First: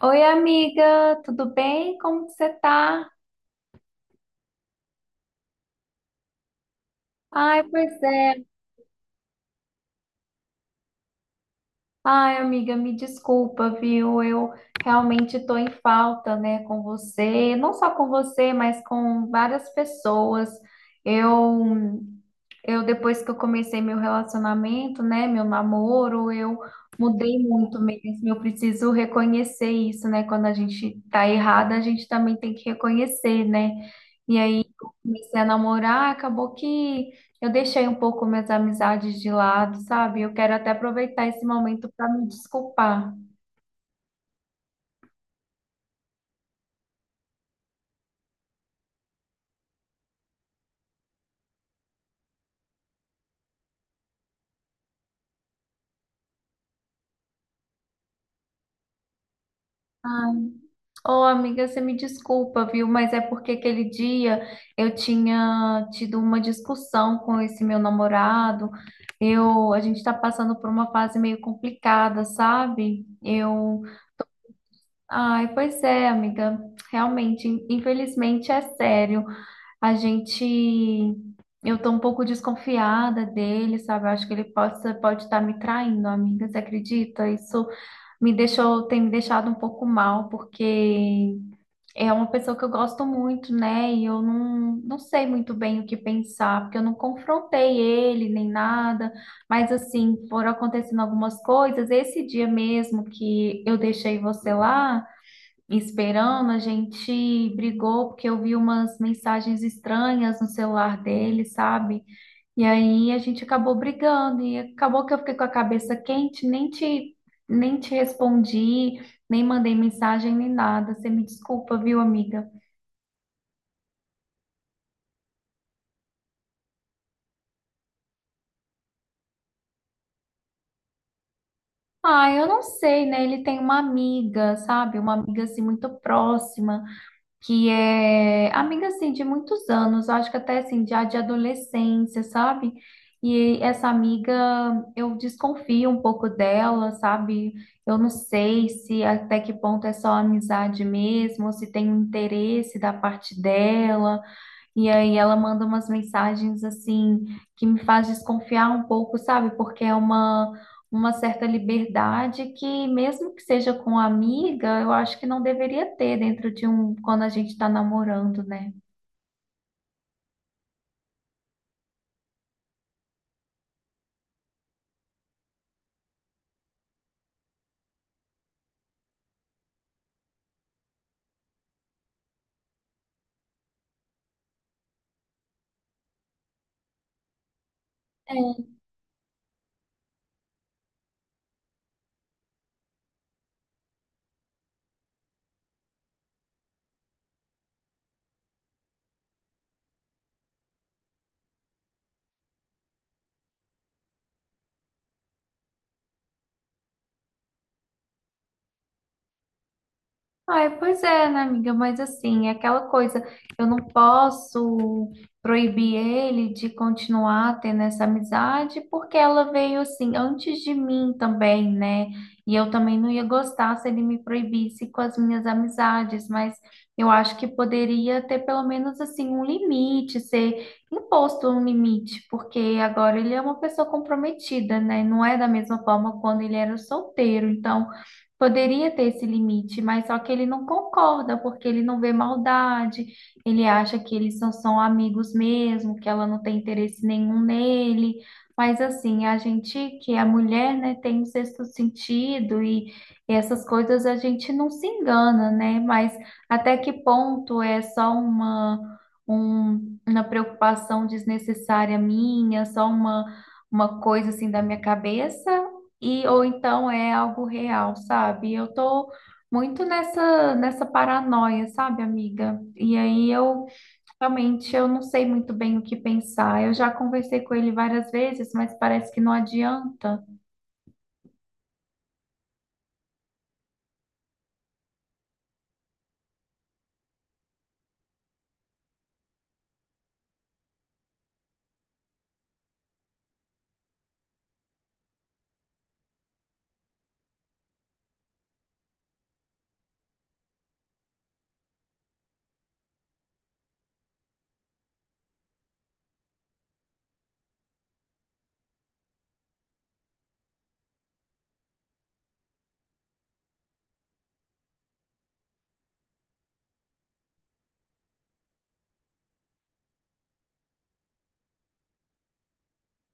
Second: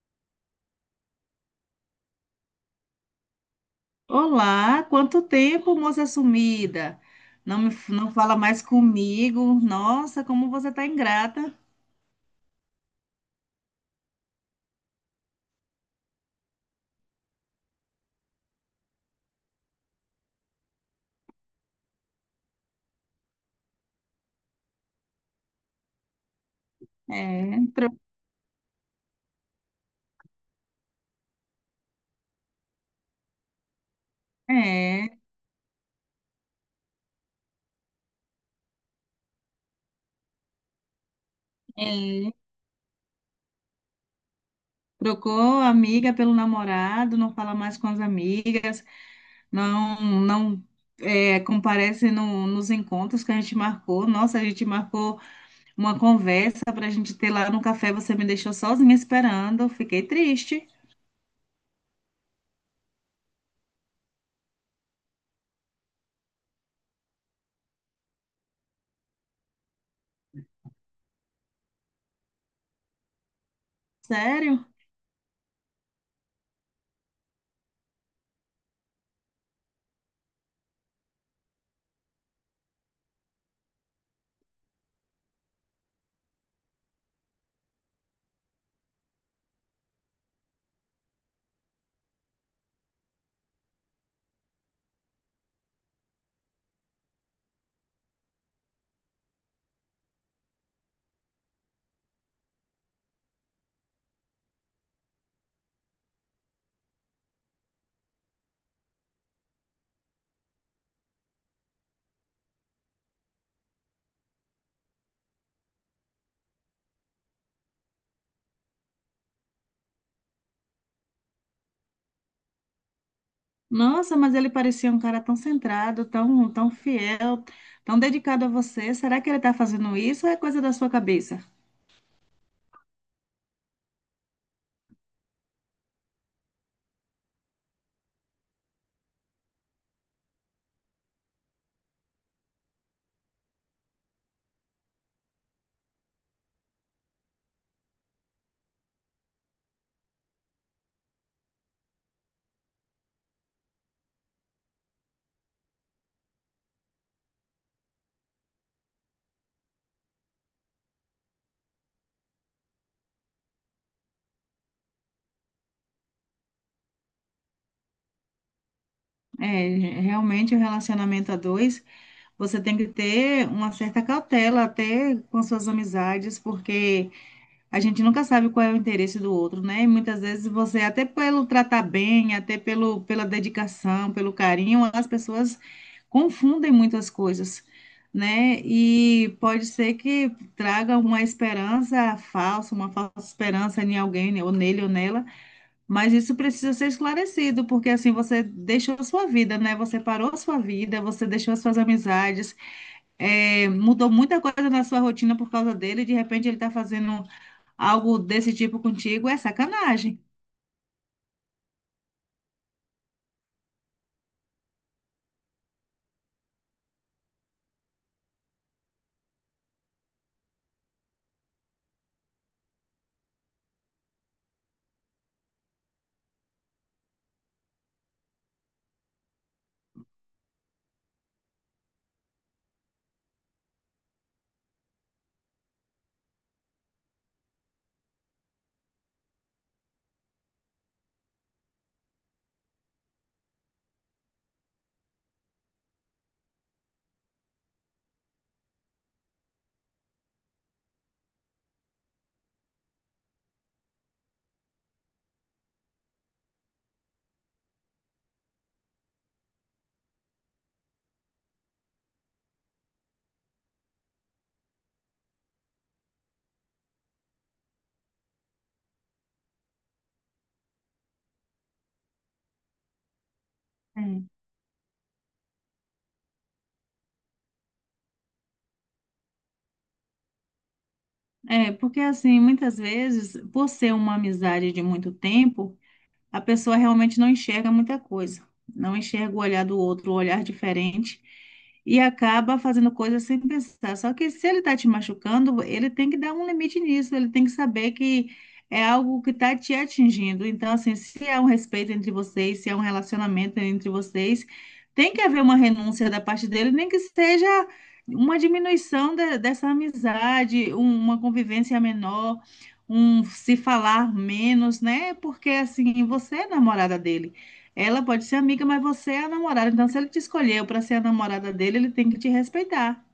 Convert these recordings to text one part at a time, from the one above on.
Oi, amiga, tudo bem? Como que você tá? Olá, quanto tempo, moça sumida? Não Ai, me, pois não fala é. mais comigo. Nossa, como você tá ingrata. Ai, amiga, me desculpa, viu? Eu realmente tô em falta, né, com você, não só com você, mas com várias pessoas. Eu Eu, depois que eu comecei meu relacionamento, né, meu namoro, eu mudei É, muito mesmo. Eu preciso reconhecer isso, né? Quando a gente tá errada, a gente também tem que reconhecer, né? E aí, eu é, comecei a namorar, acabou que eu deixei um pouco minhas amizades de lado, sabe? Eu quero até aproveitar esse momento para me é. desculpar. Trocou a amiga pelo namorado, não fala mais com as amigas, não comparece nos encontros que a gente marcou. Nossa, a gente marcou uma conversa para a gente ter lá no café. Você me deixou sozinha esperando, fiquei Ai. triste. Ô, amiga, você me desculpa, viu? Mas é porque aquele dia eu tinha tido uma discussão com esse meu namorado. Eu, a gente tá passando por uma fase meio complicada, sabe? Eu, Sério? ai, pois é, amiga. Realmente, infelizmente é sério. A gente. Eu tô um pouco desconfiada dele, sabe? Eu acho que ele possa, pode estar me traindo, amiga. Você acredita? Isso me deixou, tem me deixado um pouco mal, porque é uma pessoa que eu gosto muito, né? E eu não, não sei muito bem o que pensar, porque eu não confrontei ele nem nada. Mas, assim, foram acontecendo algumas coisas. Esse dia mesmo que eu deixei você lá esperando, a gente brigou porque eu vi umas mensagens estranhas no celular dele, sabe? E aí a gente acabou brigando e acabou que eu fiquei com a cabeça quente, nem te respondi, nem mandei mensagem nem nada. Você me desculpa, viu, amiga? Nossa, mas ele parecia um cara tão centrado, tão fiel, tão dedicado a você. Será que ele está fazendo isso ou é coisa da sua cabeça? Ah, eu não sei, né? Ele tem uma amiga, sabe? Uma amiga assim muito próxima, que é amiga assim de muitos anos, eu acho que até assim já de adolescência, sabe? E essa amiga, eu desconfio um pouco dela, sabe? Eu não sei se até que ponto é só amizade mesmo, ou se tem um interesse da parte dela. E aí ela manda umas mensagens assim que me faz desconfiar um pouco, sabe? Porque é uma certa liberdade que mesmo que seja com amiga, eu acho que não deveria ter dentro de um quando a gente está namorando, né? É, realmente o relacionamento a dois, você tem que ter uma certa cautela até com suas amizades, porque a gente nunca sabe qual é o interesse do outro, né? E muitas vezes você, até pelo tratar bem, até pela dedicação, pelo carinho, as pessoas confundem muitas coisas, né? É. E pode ser que traga uma esperança falsa, uma falsa esperança em alguém, né? ou nele ou nela, mas isso precisa ser esclarecido, porque assim você deixou a sua vida, né? Você parou a sua vida, você deixou as suas amizades, mudou muita coisa na sua rotina por causa dele, e de repente ele está fazendo algo desse tipo contigo é sacanagem. Ai, pois é, né, amiga? Mas assim, é aquela coisa, eu não posso proibir ele de continuar tendo essa amizade, porque ela veio assim antes de mim também, né? E eu também não ia gostar se ele me proibisse com as minhas amizades, mas eu acho que poderia ter pelo menos assim um limite, ser imposto um limite, porque agora ele é uma pessoa comprometida, né? Não é da mesma forma quando ele era solteiro, então. Poderia ter esse limite, mas só que ele não concorda, porque ele não vê maldade, ele acha que eles só são amigos mesmo, que ela não tem interesse nenhum nele. Mas assim, a gente, que a mulher, né, tem um sexto sentido e essas coisas a gente não se engana, né? Mas até que ponto é só uma, uma preocupação desnecessária minha, só uma coisa assim da minha cabeça? E ou então é algo real, sabe? Eu tô muito nessa paranoia, sabe, amiga? E aí eu É. realmente eu não sei muito bem o que pensar. Eu já conversei com ele várias vezes, mas parece que não adianta. É, porque assim, muitas vezes, por ser uma amizade de muito tempo, a pessoa realmente não enxerga muita coisa, não enxerga o olhar do outro, o olhar diferente, e acaba fazendo coisas sem pensar. Só que se ele está te machucando, ele tem que dar um limite nisso, ele tem que saber que é algo que está te atingindo. Então, assim, se há um respeito entre vocês, se há um relacionamento entre vocês, tem que haver uma renúncia da parte dele, nem que seja. Uma diminuição dessa amizade, uma convivência menor, um se falar menos, né? Porque assim, você é namorada dele. Ela pode ser amiga, mas você é a namorada. Então, se ele te escolheu para ser a namorada dele, ele tem que te respeitar.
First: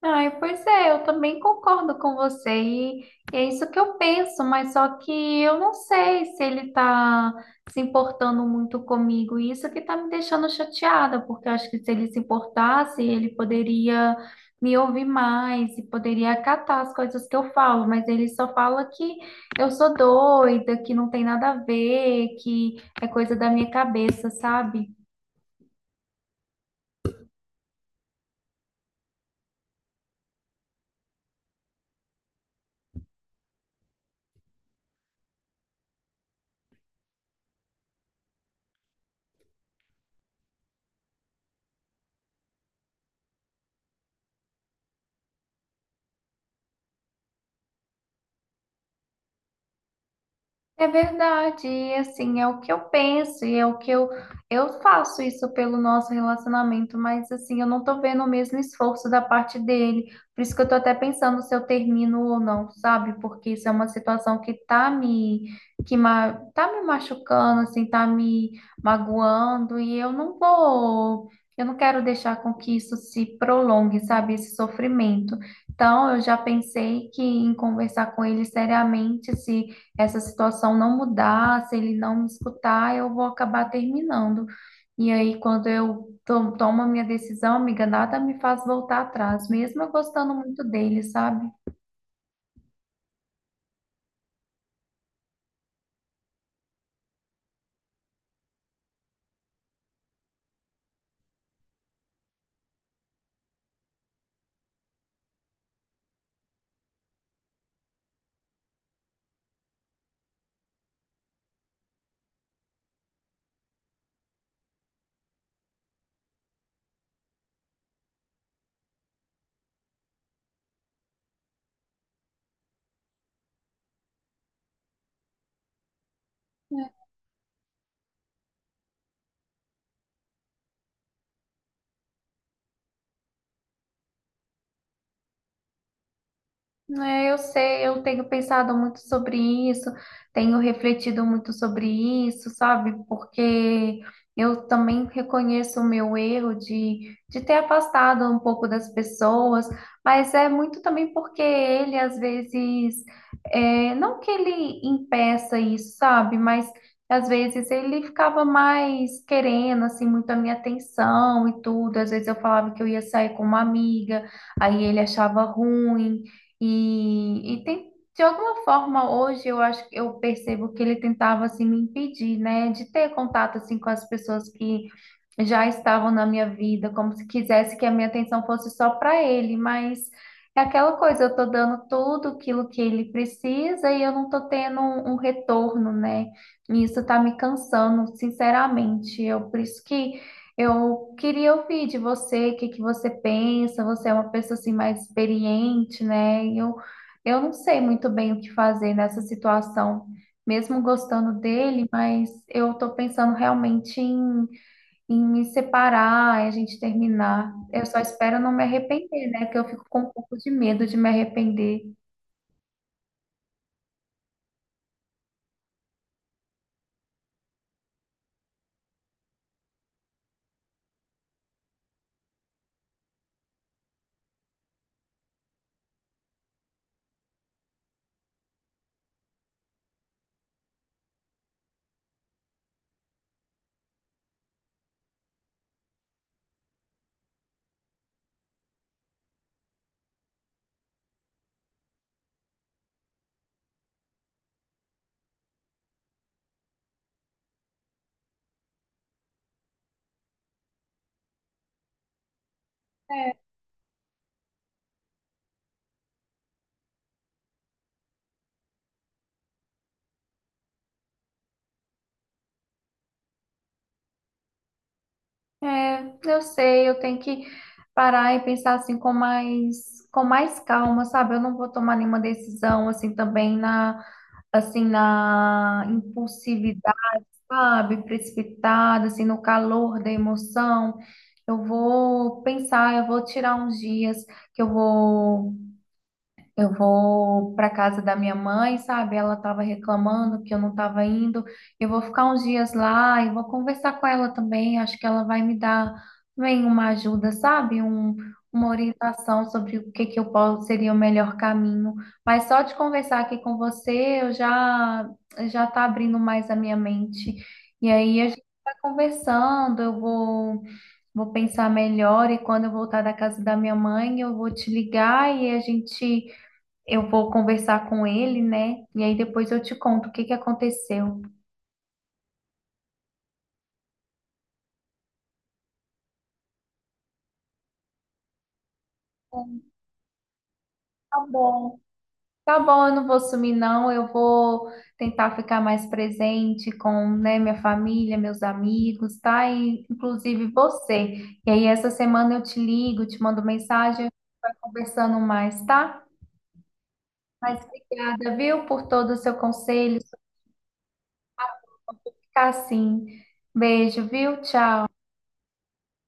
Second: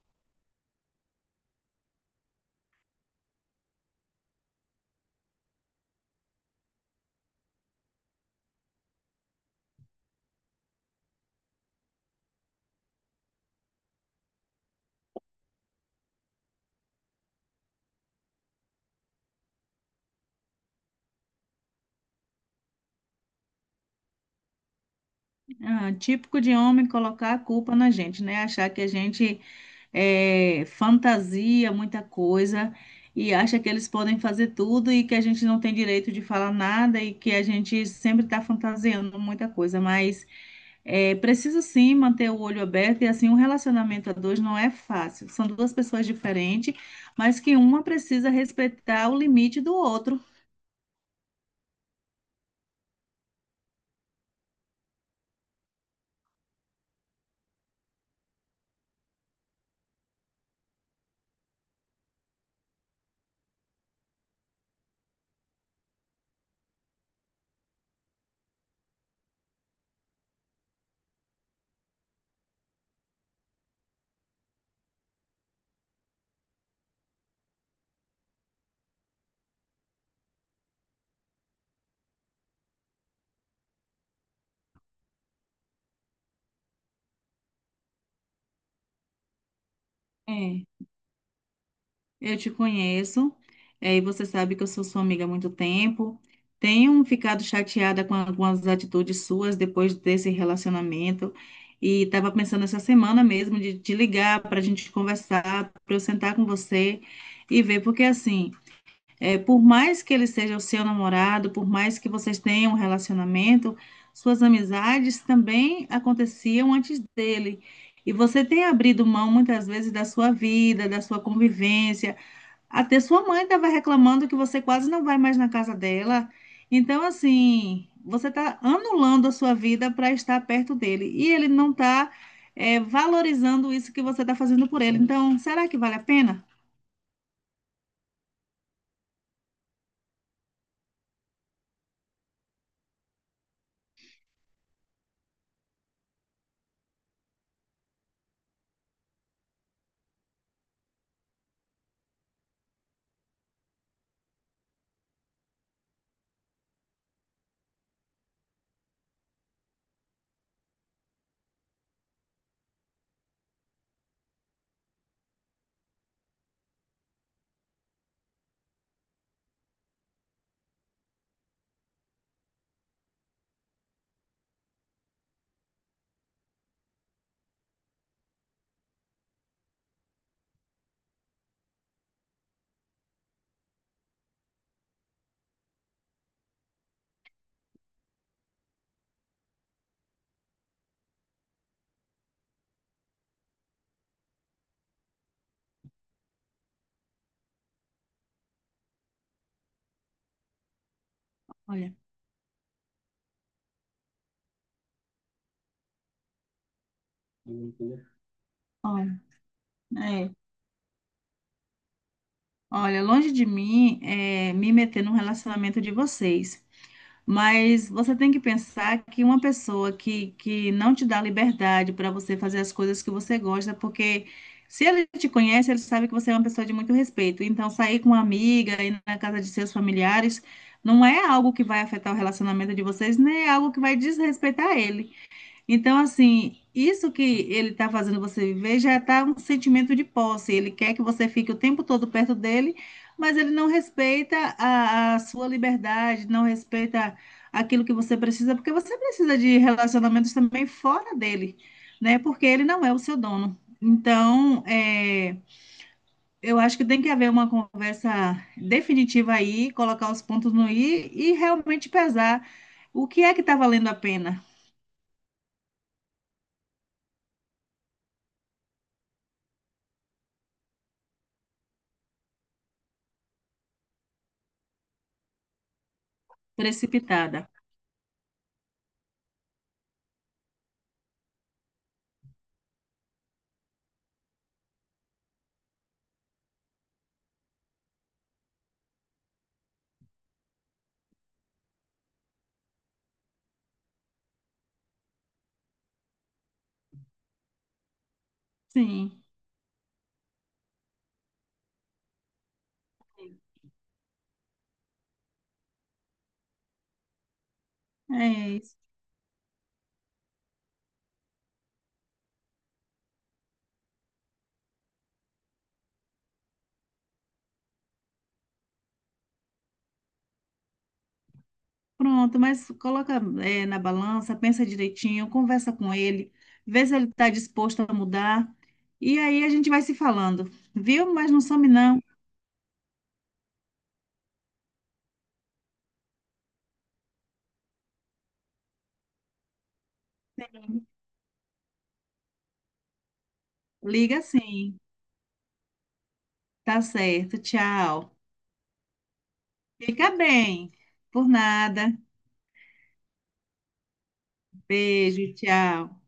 Ai, pois é, eu também concordo com você e é isso que eu penso, mas só que eu não sei se ele tá se importando muito comigo e isso que tá me deixando chateada, porque eu acho que se ele se importasse, ele poderia me ouvir mais e poderia acatar as coisas que eu falo, mas ele só fala que eu sou doida, que não tem nada a ver, que é coisa da minha cabeça, sabe? Ah, típico de homem colocar a culpa na gente, né? Achar que a gente fantasia muita coisa e acha que eles podem fazer tudo e que a gente não tem direito de falar nada e que a gente sempre está fantasiando muita coisa. Mas é, precisa sim manter o olho aberto, e assim um relacionamento a dois não é fácil. São duas pessoas diferentes, mas que uma precisa respeitar o limite do outro. É verdade, e assim, é o que eu penso e é o que eu faço isso pelo nosso relacionamento, mas assim, eu não tô vendo o mesmo esforço da parte dele. Por isso que eu tô até pensando se eu termino ou não, sabe? Porque isso é uma situação que tá me tá me machucando, assim, tá me magoando e eu não vou. Eu não quero deixar com que isso se prolongue, sabe? Esse sofrimento. Então, eu já pensei que em conversar com ele seriamente, se essa situação não mudar, se ele não me escutar, eu vou acabar terminando. E aí, quando eu tomo a minha decisão, amiga, nada me faz voltar atrás, mesmo eu gostando muito É, dele, sabe? eu te conheço, é, e você sabe que eu sou sua amiga há muito tempo. Tenho ficado chateada com algumas atitudes suas depois desse relacionamento e estava pensando essa semana mesmo de te ligar para a gente conversar, para eu sentar com você e ver, porque assim. É, por mais que ele seja o seu namorado, por mais que vocês tenham um relacionamento, suas amizades também aconteciam antes dele. E você tem abrido mão muitas vezes da sua vida, da sua convivência. Até sua mãe estava reclamando que você quase não vai mais na casa dela. Então, assim, você está anulando a sua vida para estar perto dele. E ele não está valorizando isso que você está fazendo por ele. Então, será que vale a pena? É, eu sei, eu tenho pensado muito sobre isso, tenho refletido muito sobre isso, sabe? Porque eu também reconheço o meu erro de ter afastado um pouco das pessoas, mas é muito também porque ele, às vezes, é, não que ele impeça isso, sabe? Mas às vezes ele ficava mais querendo, assim, muito a minha atenção e tudo. Às vezes eu falava que eu ia sair com uma amiga, aí ele achava ruim. E tem, de alguma forma, hoje eu acho que eu percebo que ele tentava assim me impedir, né, de ter contato assim com as pessoas que já estavam na minha vida, como se quisesse que a minha atenção fosse só para ele, mas é aquela coisa, eu tô dando tudo aquilo que ele precisa e eu não tô tendo um, um retorno, né? E isso tá me cansando, sinceramente. Eu por isso que eu queria ouvir de você, o que que você pensa? Você é uma pessoa assim mais experiente, né? E eu não sei muito bem o que fazer nessa situação, mesmo gostando dele, Olha, mas eu tô pensando realmente em, em me separar, em a gente terminar. Eu só espero não me olha. arrepender, né? Que eu fico com um É. pouco de medo de me arrepender. Olha, longe de mim é me meter num relacionamento de vocês, mas você tem que pensar que uma pessoa que não te dá liberdade para você fazer as coisas que você gosta, porque se ele te conhece, ele sabe que você é uma pessoa de muito respeito. Então, sair com uma amiga, ir na casa de seus familiares, não é algo que vai afetar o relacionamento de vocês, nem é algo que vai desrespeitar ele. Então, assim, isso que ele está fazendo você viver já está um sentimento de posse. Ele quer que você fique o tempo todo perto dele, mas ele não respeita a sua liberdade, não respeita aquilo que você precisa, porque você precisa de relacionamentos também fora dele, né? Porque ele não é o seu dono. Então, eu acho que tem que haver uma conversa definitiva aí, colocar os pontos no i e realmente pesar o que é que está valendo a pena, É, eu sei, eu tenho que parar e pensar assim com mais calma, sabe? Eu não vou tomar nenhuma decisão assim também na assim na impulsividade, precipitada. sabe? Precipitada, assim no calor da emoção. Eu vou pensar, eu vou tirar uns dias que eu vou para casa da minha mãe, sabe? Ela estava reclamando que eu não estava indo. Eu vou ficar uns dias lá e vou conversar com ela também. Acho que ela vai me dar bem uma ajuda, sabe? Um, uma Sim. orientação sobre o que que eu posso seria o melhor caminho. Mas só de conversar aqui com você, eu já já tá abrindo mais a minha mente. E aí a gente É vai isso. conversando, eu vou. Vou pensar melhor e quando eu voltar da casa da minha mãe, eu vou te ligar e a gente eu vou conversar com ele, né? E aí depois eu te conto o que que aconteceu. Pronto, mas coloca, na balança, pensa direitinho, conversa com ele, vê se ele está disposto a mudar. E aí a gente vai se falando, viu? Tá Mas não some bom. não. Tá bom, eu não vou sumir, não. Eu vou tentar ficar mais presente com, né, minha família, meus amigos, tá? E, inclusive você. E aí, essa semana eu te ligo, te mando mensagem, a gente Liga vai sim. conversando mais, tá? Tá certo. Mas Tchau. obrigada, viu, por todo o seu conselho, Fica sua bem. Por nada. ficar assim. Beijo, viu? Tchau. Beijo, tchau.